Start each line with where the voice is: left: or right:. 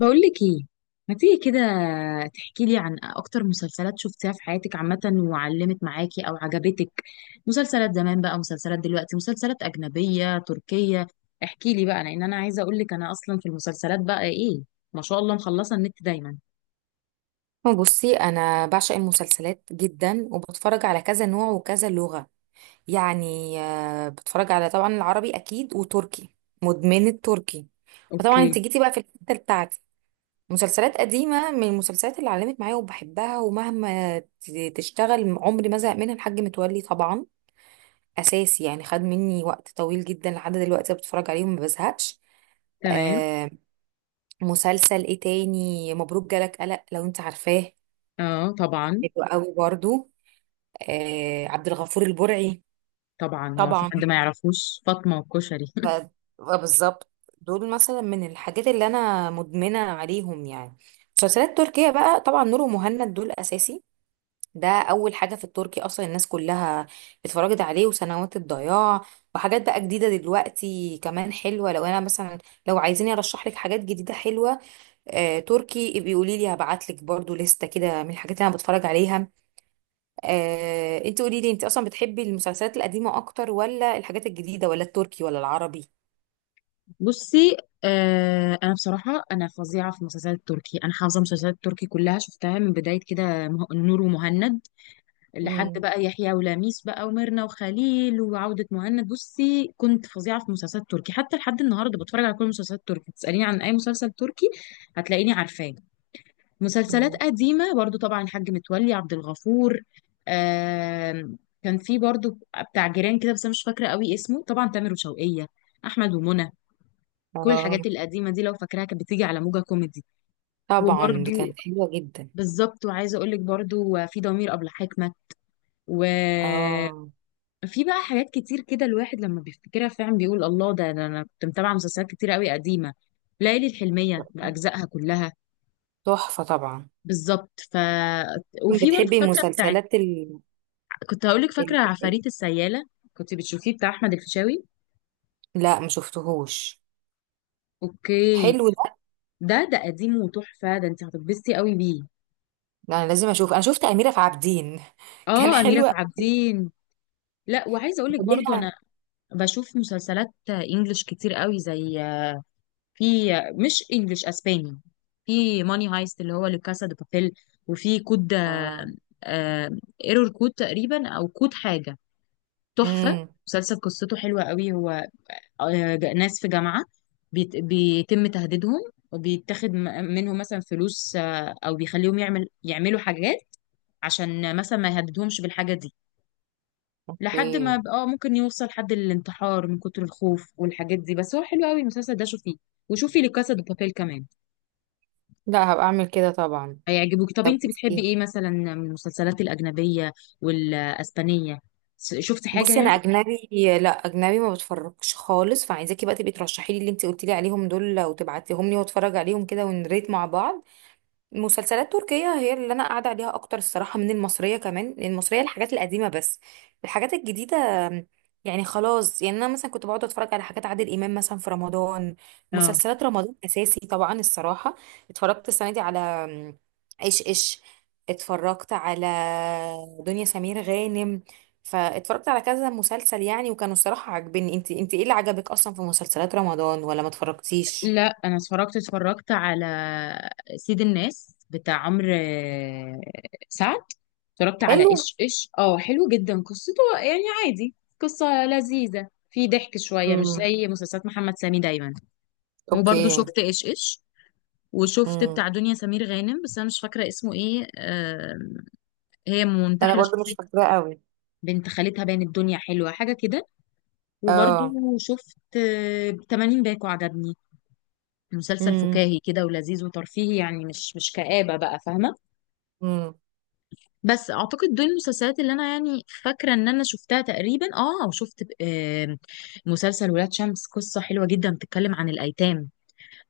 left: بقول لك ايه، ما تيجي كده تحكي لي عن اكتر مسلسلات شفتيها في حياتك عامة وعلمت معاكي او عجبتك؟ مسلسلات زمان بقى، مسلسلات دلوقتي، مسلسلات اجنبية تركية. احكي لي بقى، لان انا عايزة اقول لك انا اصلا في المسلسلات بقى ايه. ما شاء الله، مخلصة النت دايما.
right: هو بصي، انا بعشق المسلسلات جدا وبتفرج على كذا نوع وكذا لغة. يعني بتفرج على طبعا العربي اكيد وتركي. مدمنة تركي. فطبعا
left: اوكي.
right: انت جيتي بقى في الحتة بتاعتي. مسلسلات قديمة من المسلسلات اللي علمت معايا وبحبها ومهما تشتغل عمري ما زهق منها الحاج متولي. طبعا اساسي، يعني خد مني وقت طويل جدا لحد دلوقتي بتفرج عليهم ما بزهقش.
left: تمام.
right: آه مسلسل ايه تاني؟ مبروك جالك قلق لو انت عارفاه،
left: اه طبعا.
right: حلو قوي برضو. عبد الغفور البرعي
left: طبعا، هو في
right: طبعا.
left: حد ما يعرفوش فاطمة والكشري؟
right: ف... آه، بالظبط. دول مثلا من الحاجات اللي انا مدمنه عليهم يعني. مسلسلات تركية بقى، طبعا نور ومهند دول اساسي. ده اول حاجه في التركي اصلا، الناس كلها اتفرجت عليه، وسنوات الضياع. وحاجات بقى جديده دلوقتي كمان حلوه، لو انا مثلا، لو عايزيني ارشح لك حاجات جديده حلوه. تركي، بيقولي لي هبعت لك برضو لستة كده من الحاجات اللي انا بتفرج عليها. انت قولي لي، انت اصلا بتحبي المسلسلات القديمه اكتر ولا الحاجات الجديده ولا التركي ولا العربي؟
left: بصي. آه، انا بصراحه انا فظيعه في المسلسلات التركي، انا حافظه المسلسلات التركي كلها، شفتها من بدايه كده نور ومهند لحد
right: مم.
left: بقى يحيى ولميس بقى وميرنا وخليل وعودة مهند. بصي كنت فظيعة في مسلسلات تركي، حتى لحد النهاردة بتفرج على كل مسلسلات تركي. تسأليني عن أي مسلسل تركي هتلاقيني عارفاه. مسلسلات
right: مم.
left: قديمة برضو طبعا، الحاج متولي، عبد الغفور. آم، كان في برضو بتاع جيران كده، بس أنا مش فاكرة قوي اسمه، طبعا تامر وشوقية، أحمد ومنى. كل
right: آه،
left: الحاجات القديمة دي لو فاكراها كانت بتيجي على موجة كوميدي.
right: طبعا.
left: وبرضو
right: دي كانت حلوه جدا.
left: بالظبط، وعايزة أقولك برضو في ضمير أبلة حكمة و
right: اه،
left: في بقى حاجات كتير كده، الواحد لما بيفتكرها فعلا بيقول الله، ده انا كنت متابعه مسلسلات كتير قوي قديمه. ليالي الحلميه باجزائها كلها.
right: تحفه طبعا.
left: بالظبط. وفي برضه
right: بتحبي
left: فاكره بتاع،
right: المسلسلات
left: كنت هقول لك،
right: ال...
left: فاكره عفاريت السياله؟ كنت بتشوفيه، بتاع احمد الفيشاوي.
right: لا، ما شفتهوش.
left: اوكي.
right: حلو ده.
left: ده قديم وتحفه، ده انت هتتبسطي قوي بيه.
right: لا، انا لازم اشوف. انا شفت اميره في عابدين كان
left: اه، اميره
right: حلو
left: في عابدين. لا، وعايزه اقول لك برضه
right: ليها.
left: انا بشوف مسلسلات انجلش كتير قوي، زي، في، مش انجلش، اسباني. في ماني هايست، اللي هو لكاسا دي بابيل. وفي كود
right: اه.
left: ايرور كود تقريبا، او كود حاجه، تحفه.
right: امم.
left: مسلسل قصته حلوه قوي، هو ناس في جامعه بيتم تهديدهم، وبيتاخد منهم مثلا فلوس او بيخليهم يعملوا حاجات عشان مثلا ما يهددهمش بالحاجه دي، لحد
right: اوكي.
left: ما ممكن يوصل حد للانتحار من كتر الخوف والحاجات دي، بس هو حلو قوي المسلسل ده، شوفيه. وشوفي لكاسا دي بابيل كمان،
right: لا، هبقى اعمل كده طبعا.
left: هيعجبوك. طب
right: طب
left: انت بتحبي ايه مثلا من المسلسلات الاجنبيه والاسبانيه؟ شفتي حاجه
right: بصي،
left: يعني؟
right: انا اجنبي، لا اجنبي ما بتفرجش خالص. فعايزاكي بقى تبقي ترشحي لي اللي انت قلتي لي عليهم دول وتبعتيهم لي واتفرج عليهم كده ونريت مع بعض. المسلسلات التركية هي اللي أنا قاعدة عليها أكتر الصراحة من المصرية. كمان المصرية الحاجات القديمة بس، الحاجات الجديدة يعني خلاص. يعني أنا مثلا كنت بقعد أتفرج على حاجات عادل إمام مثلا في رمضان.
left: اه.
right: مسلسلات رمضان أساسي طبعا الصراحة. اتفرجت السنة دي على إيش إيش، اتفرجت على دنيا سمير غانم، فاتفرجت على كذا مسلسل يعني وكانوا الصراحة عاجبني. انت ايه اللي عجبك أصلا في مسلسلات رمضان ولا ما اتفرجتيش؟
left: لا، انا اتفرجت على سيد الناس، بتاع عمرو سعد. اتفرجت على
right: حلو.
left: ايش ايش، اه حلو جدا قصته، يعني عادي. قصه لذيذه، في ضحك شويه، مش
right: امم.
left: زي مسلسلات محمد سامي دايما. وبرضه
right: اوكي.
left: شفت ايش ايش، وشفت
right: مم.
left: بتاع دنيا سمير غانم بس انا مش فاكره اسمه ايه هي
right: انا
left: منتحله
right: برضو مش
left: شخصيه
right: فاكراه قوي.
left: بنت خالتها، باين الدنيا حلوه، حاجه كده. وبرضو
right: اه.
left: شفت 80 باكو، عجبني. مسلسل
right: امم.
left: فكاهي كده، ولذيذ وترفيهي، يعني مش كآبة بقى، فاهمة.
right: امم.
left: بس أعتقد دول المسلسلات اللي أنا يعني فاكرة إن أنا شفتها تقريبا. وشفت مسلسل ولاد شمس، قصة حلوة جدا، بتتكلم عن الأيتام.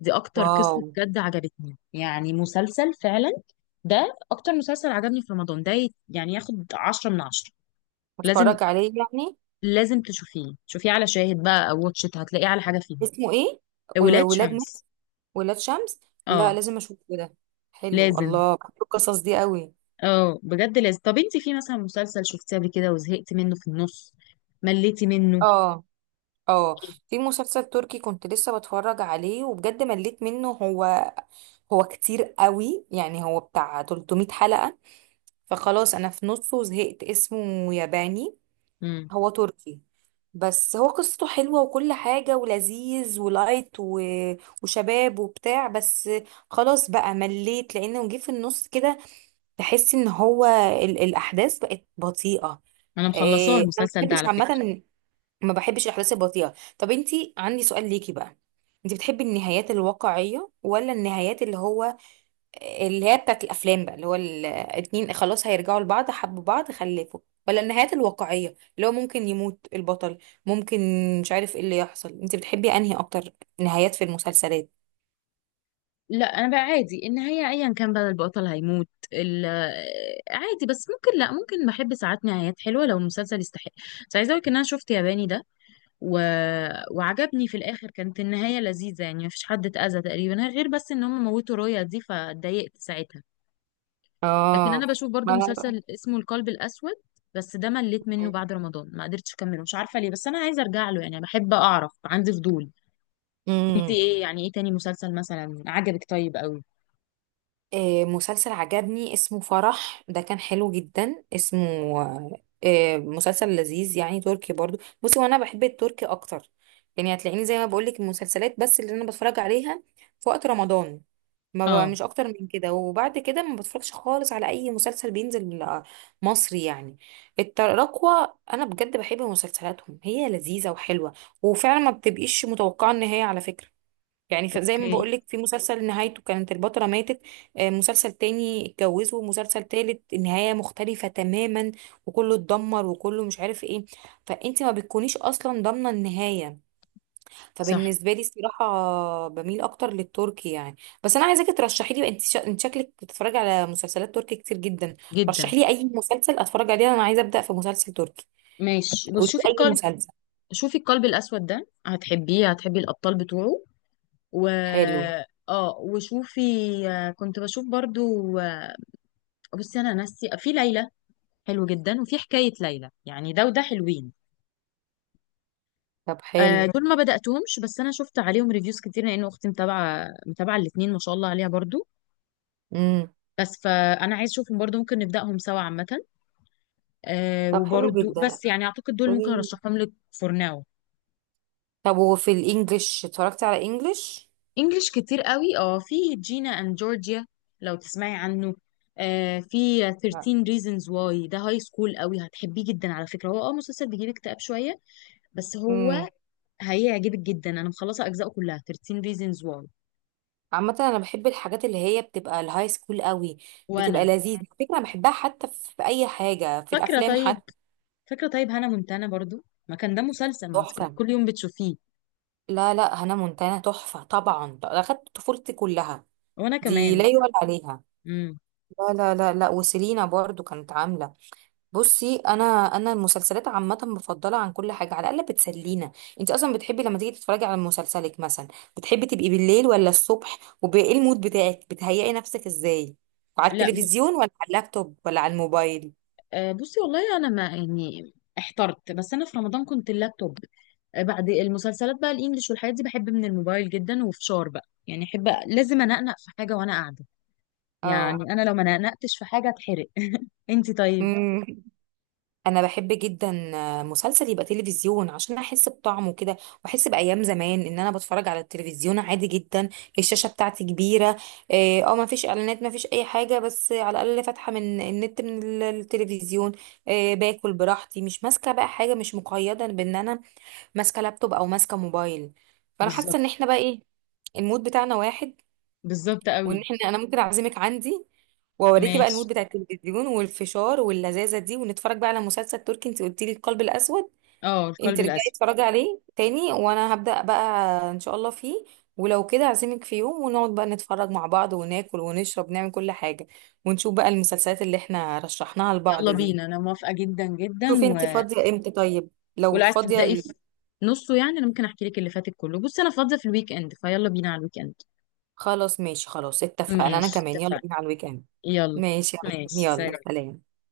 left: دي أكتر
right: واو.
left: قصة بجد عجبتني، يعني مسلسل فعلا. ده أكتر مسلسل عجبني في رمضان ده، يعني ياخد عشرة من عشرة. لازم،
right: اتفرج عليه يعني.
left: لازم تشوفيه، شوفيه على شاهد بقى أو واتش إت، هتلاقيه على حاجة فيهم.
right: اسمه ايه؟ ول-
left: ولاد
right: ولاد نت
left: شمس.
right: ولاد شمس. لا
left: اه.
right: لازم اشوفه ده. حلو،
left: لازم.
right: الله بحب القصص دي قوي.
left: اه بجد لازم. طب انت في مثلا مسلسل شفتيه قبل كده وزهقت منه في النص، مليتي منه؟
right: اه. اه، في مسلسل تركي كنت لسه بتفرج عليه وبجد مليت منه. هو كتير قوي يعني، هو بتاع 300 حلقة. فخلاص انا في نصه زهقت. اسمه ياباني،
left: امم.
right: هو تركي بس هو قصته حلوة وكل حاجة، ولذيذ ولايت وشباب وبتاع. بس خلاص بقى مليت لأنه جه في النص كده. تحس إن هو الأحداث بقت بطيئة.
left: انا مخلصاه
right: أنا ما
left: المسلسل ده
right: بحبش
left: على فكرة.
right: عامة، ما بحبش الأحداث البطيئة. طب أنتي عندي سؤال ليكي بقى، أنتي بتحبي النهايات الواقعية، ولا النهايات اللي هو اللي هي بتاعت الافلام بقى، اللي هو الاتنين خلاص هيرجعوا لبعض حبوا بعض خلفوا؟ ولا النهايات الواقعية اللي هو ممكن يموت البطل، ممكن مش عارف ايه اللي يحصل؟ انت بتحبي انهي اكتر نهايات في المسلسلات؟
left: لا، انا بقى عادي النهاية ايا كان بقى البطل هيموت عادي، بس ممكن لا، ممكن بحب ساعات نهايات حلوة لو المسلسل يستحق. بس عايزة اقولك ان انا شفت ياباني ده و... وعجبني في الاخر، كانت النهاية لذيذة يعني، مفيش حد اتأذى تقريبا، غير بس ان هم موتوا رويا دي فاتضايقت ساعتها. لكن انا
right: اه.
left: بشوف برضو
right: ما
left: مسلسل اسمه القلب الاسود، بس ده مليت منه بعد رمضان، ما قدرتش اكمله مش عارفه ليه، بس انا عايزه ارجع له يعني، بحب اعرف، عندي فضول. انت
right: انا
left: ايه يعني، ايه تاني مسلسل مثلا عجبك؟ طيب قوي.
right: آه، مسلسل عجبني اسمه فرح، ده كان حلو جدا. اسمه مسلسل لذيذ يعني، تركي برضو. بصي وانا بحب التركي اكتر. يعني هتلاقيني زي ما بقولك المسلسلات بس اللي انا بتفرج عليها في وقت رمضان ما بقى،
left: اه.
right: مش اكتر من كده. وبعد كده ما بتفرجش خالص على اي مسلسل بينزل مصري يعني. التراكوة انا بجد بحب مسلسلاتهم، هي لذيذة وحلوة، وفعلا ما بتبقيش متوقعة النهاية على فكرة. يعني زي ما
left: اوكي.
right: بقولك، في مسلسل نهايته كانت البطلة ماتت. مسلسل تاني اتجوزوا، ومسلسل تالت النهاية مختلفة تماما، وكله اتدمر وكله مش عارف ايه. فانت ما بتكونيش اصلا ضامنة النهاية.
left: صح.
right: فبالنسبة لي الصراحة بميل اكتر للتركي يعني. بس انا عايزاكي ترشحي لي بقى، انت شكلك بتتفرجي على مسلسلات تركي كتير جدا.
left: جدا.
right: رشحي لي اي مسلسل اتفرج عليه. انا عايزة ابدأ في مسلسل تركي.
left: ماشي، بص
right: قولي لي
left: شوفي
right: اي
left: القلب،
right: مسلسل.
left: شوفي القلب الاسود ده هتحبيه، هتحبي الابطال بتوعه. و
right: حلو.
left: اه وشوفي كنت بشوف برضو آه، بصي انا ناسي في ليلى، حلو جدا، وفي حكايه ليلى يعني، ده وده حلوين.
right: طب حلو.
left: دول ما بدأتهمش، بس انا شفت عليهم ريفيوز كتير، لان اختي متابعه متابعه الاثنين ما شاء الله عليها برضو.
right: امم.
left: بس فانا عايز اشوفهم برضو، ممكن نبدأهم سوا عامه.
right: طب حلو
left: وبرضو،
right: جدا.
left: بس يعني اعتقد دول ممكن ارشحهم لك فور ناو.
right: طب وفي الانجليش، اتفرجتي على انجليش؟
left: انجلش كتير قوي. اه في جينا اند جورجيا، لو تسمعي عنه. في
right: لا.
left: 13 reasons why، ده هاي سكول قوي، هتحبيه جدا على فكره، هو مسلسل بيجيب اكتئاب شويه، بس هو
right: امم.
left: هيعجبك جدا. انا مخلصه اجزاءه كلها، 13 reasons why.
right: عامة انا بحب الحاجات اللي هي بتبقى الهاي سكول قوي، بتبقى
left: وانا
right: لذيذة على فكرة. أنا بحبها حتى في اي حاجة، في
left: فاكره
right: الافلام
left: طيب،
right: حتى.
left: فاكرة طيب هانا مونتانا برضو، ما كان ده مسلسل ما انت كنت
right: تحفة.
left: كل يوم بتشوفيه؟
right: لا لا، هنا مونتانا تحفة طبعا، ده اخدت طفولتي كلها.
left: وانا
right: دي
left: كمان
right: لا
left: وكان-
right: يعلى عليها.
left: امم.
right: لا لا لا لا، وسيلينا برضو كانت عاملة. بصي انا المسلسلات عامه بفضلها عن كل حاجه، على الاقل بتسلينا. انت اصلا بتحبي لما تيجي تتفرجي على مسلسلك مثلا، بتحبي تبقي بالليل ولا الصبح؟ وايه المود بتاعك؟ بتهيئي نفسك ازاي؟ على
left: لا،
right: التلفزيون ولا على اللابتوب ولا على الموبايل؟
left: بصي والله انا ما يعني احترت، بس انا في رمضان كنت اللابتوب. بعد المسلسلات بقى، الانجليش والحاجات دي بحب من الموبايل جدا، وفشار بقى يعني، احب لازم انقنق في حاجة وانا قاعدة. يعني انا لو ما نقنقتش في حاجة اتحرق انت طيب؟
right: اه، انا بحب جدا مسلسل يبقى تلفزيون عشان احس بطعمه كده، واحس بايام زمان ان انا بتفرج على التلفزيون عادي جدا. الشاشه بتاعتي كبيره. ما فيش اعلانات، ما فيش اي حاجه، بس على الاقل فاتحه من النت، من التلفزيون. اه باكل براحتي، مش ماسكه بقى حاجه، مش مقيده بان انا ماسكه لابتوب او ماسكه موبايل. فانا
left: بالظبط.
right: حاسه ان احنا بقى ايه، المود بتاعنا واحد.
left: بالظبط
right: وان
left: قوي.
right: احنا، انا ممكن اعزمك عندي واوريكي بقى
left: ماشي،
right: المود بتاع التلفزيون والفشار واللذاذه دي، ونتفرج بقى على مسلسل تركي. انت قلتي لي القلب الاسود،
left: اه
right: انت
left: القلب
right: رجعي
left: الاسود.
right: اتفرجي عليه تاني وانا هبدا بقى ان شاء الله فيه. ولو كده اعزمك في يوم ونقعد بقى نتفرج مع بعض وناكل ونشرب، نعمل كل حاجه ونشوف بقى المسلسلات اللي احنا رشحناها لبعض
left: يلا
right: دي.
left: بينا، انا موافقة جدا جدا.
right: شوفي انت فاضيه امتى طيب؟ لو
left: ولو عايز
right: فاضيه
left: تبدأي في نصه، يعني انا ممكن احكي لك اللي فاتك كله. بصي انا فاضية في الويك اند، فيلا بينا على الويك اند.
right: خلاص ماشي. خلاص اتفقنا، انا
left: ماشي
right: كمان يلا
left: اتفقنا.
right: بينا على الويك اند.
left: يلا.
right: ماشي يا عم.
left: ماشي
right: يلا
left: سلام.
right: سلام.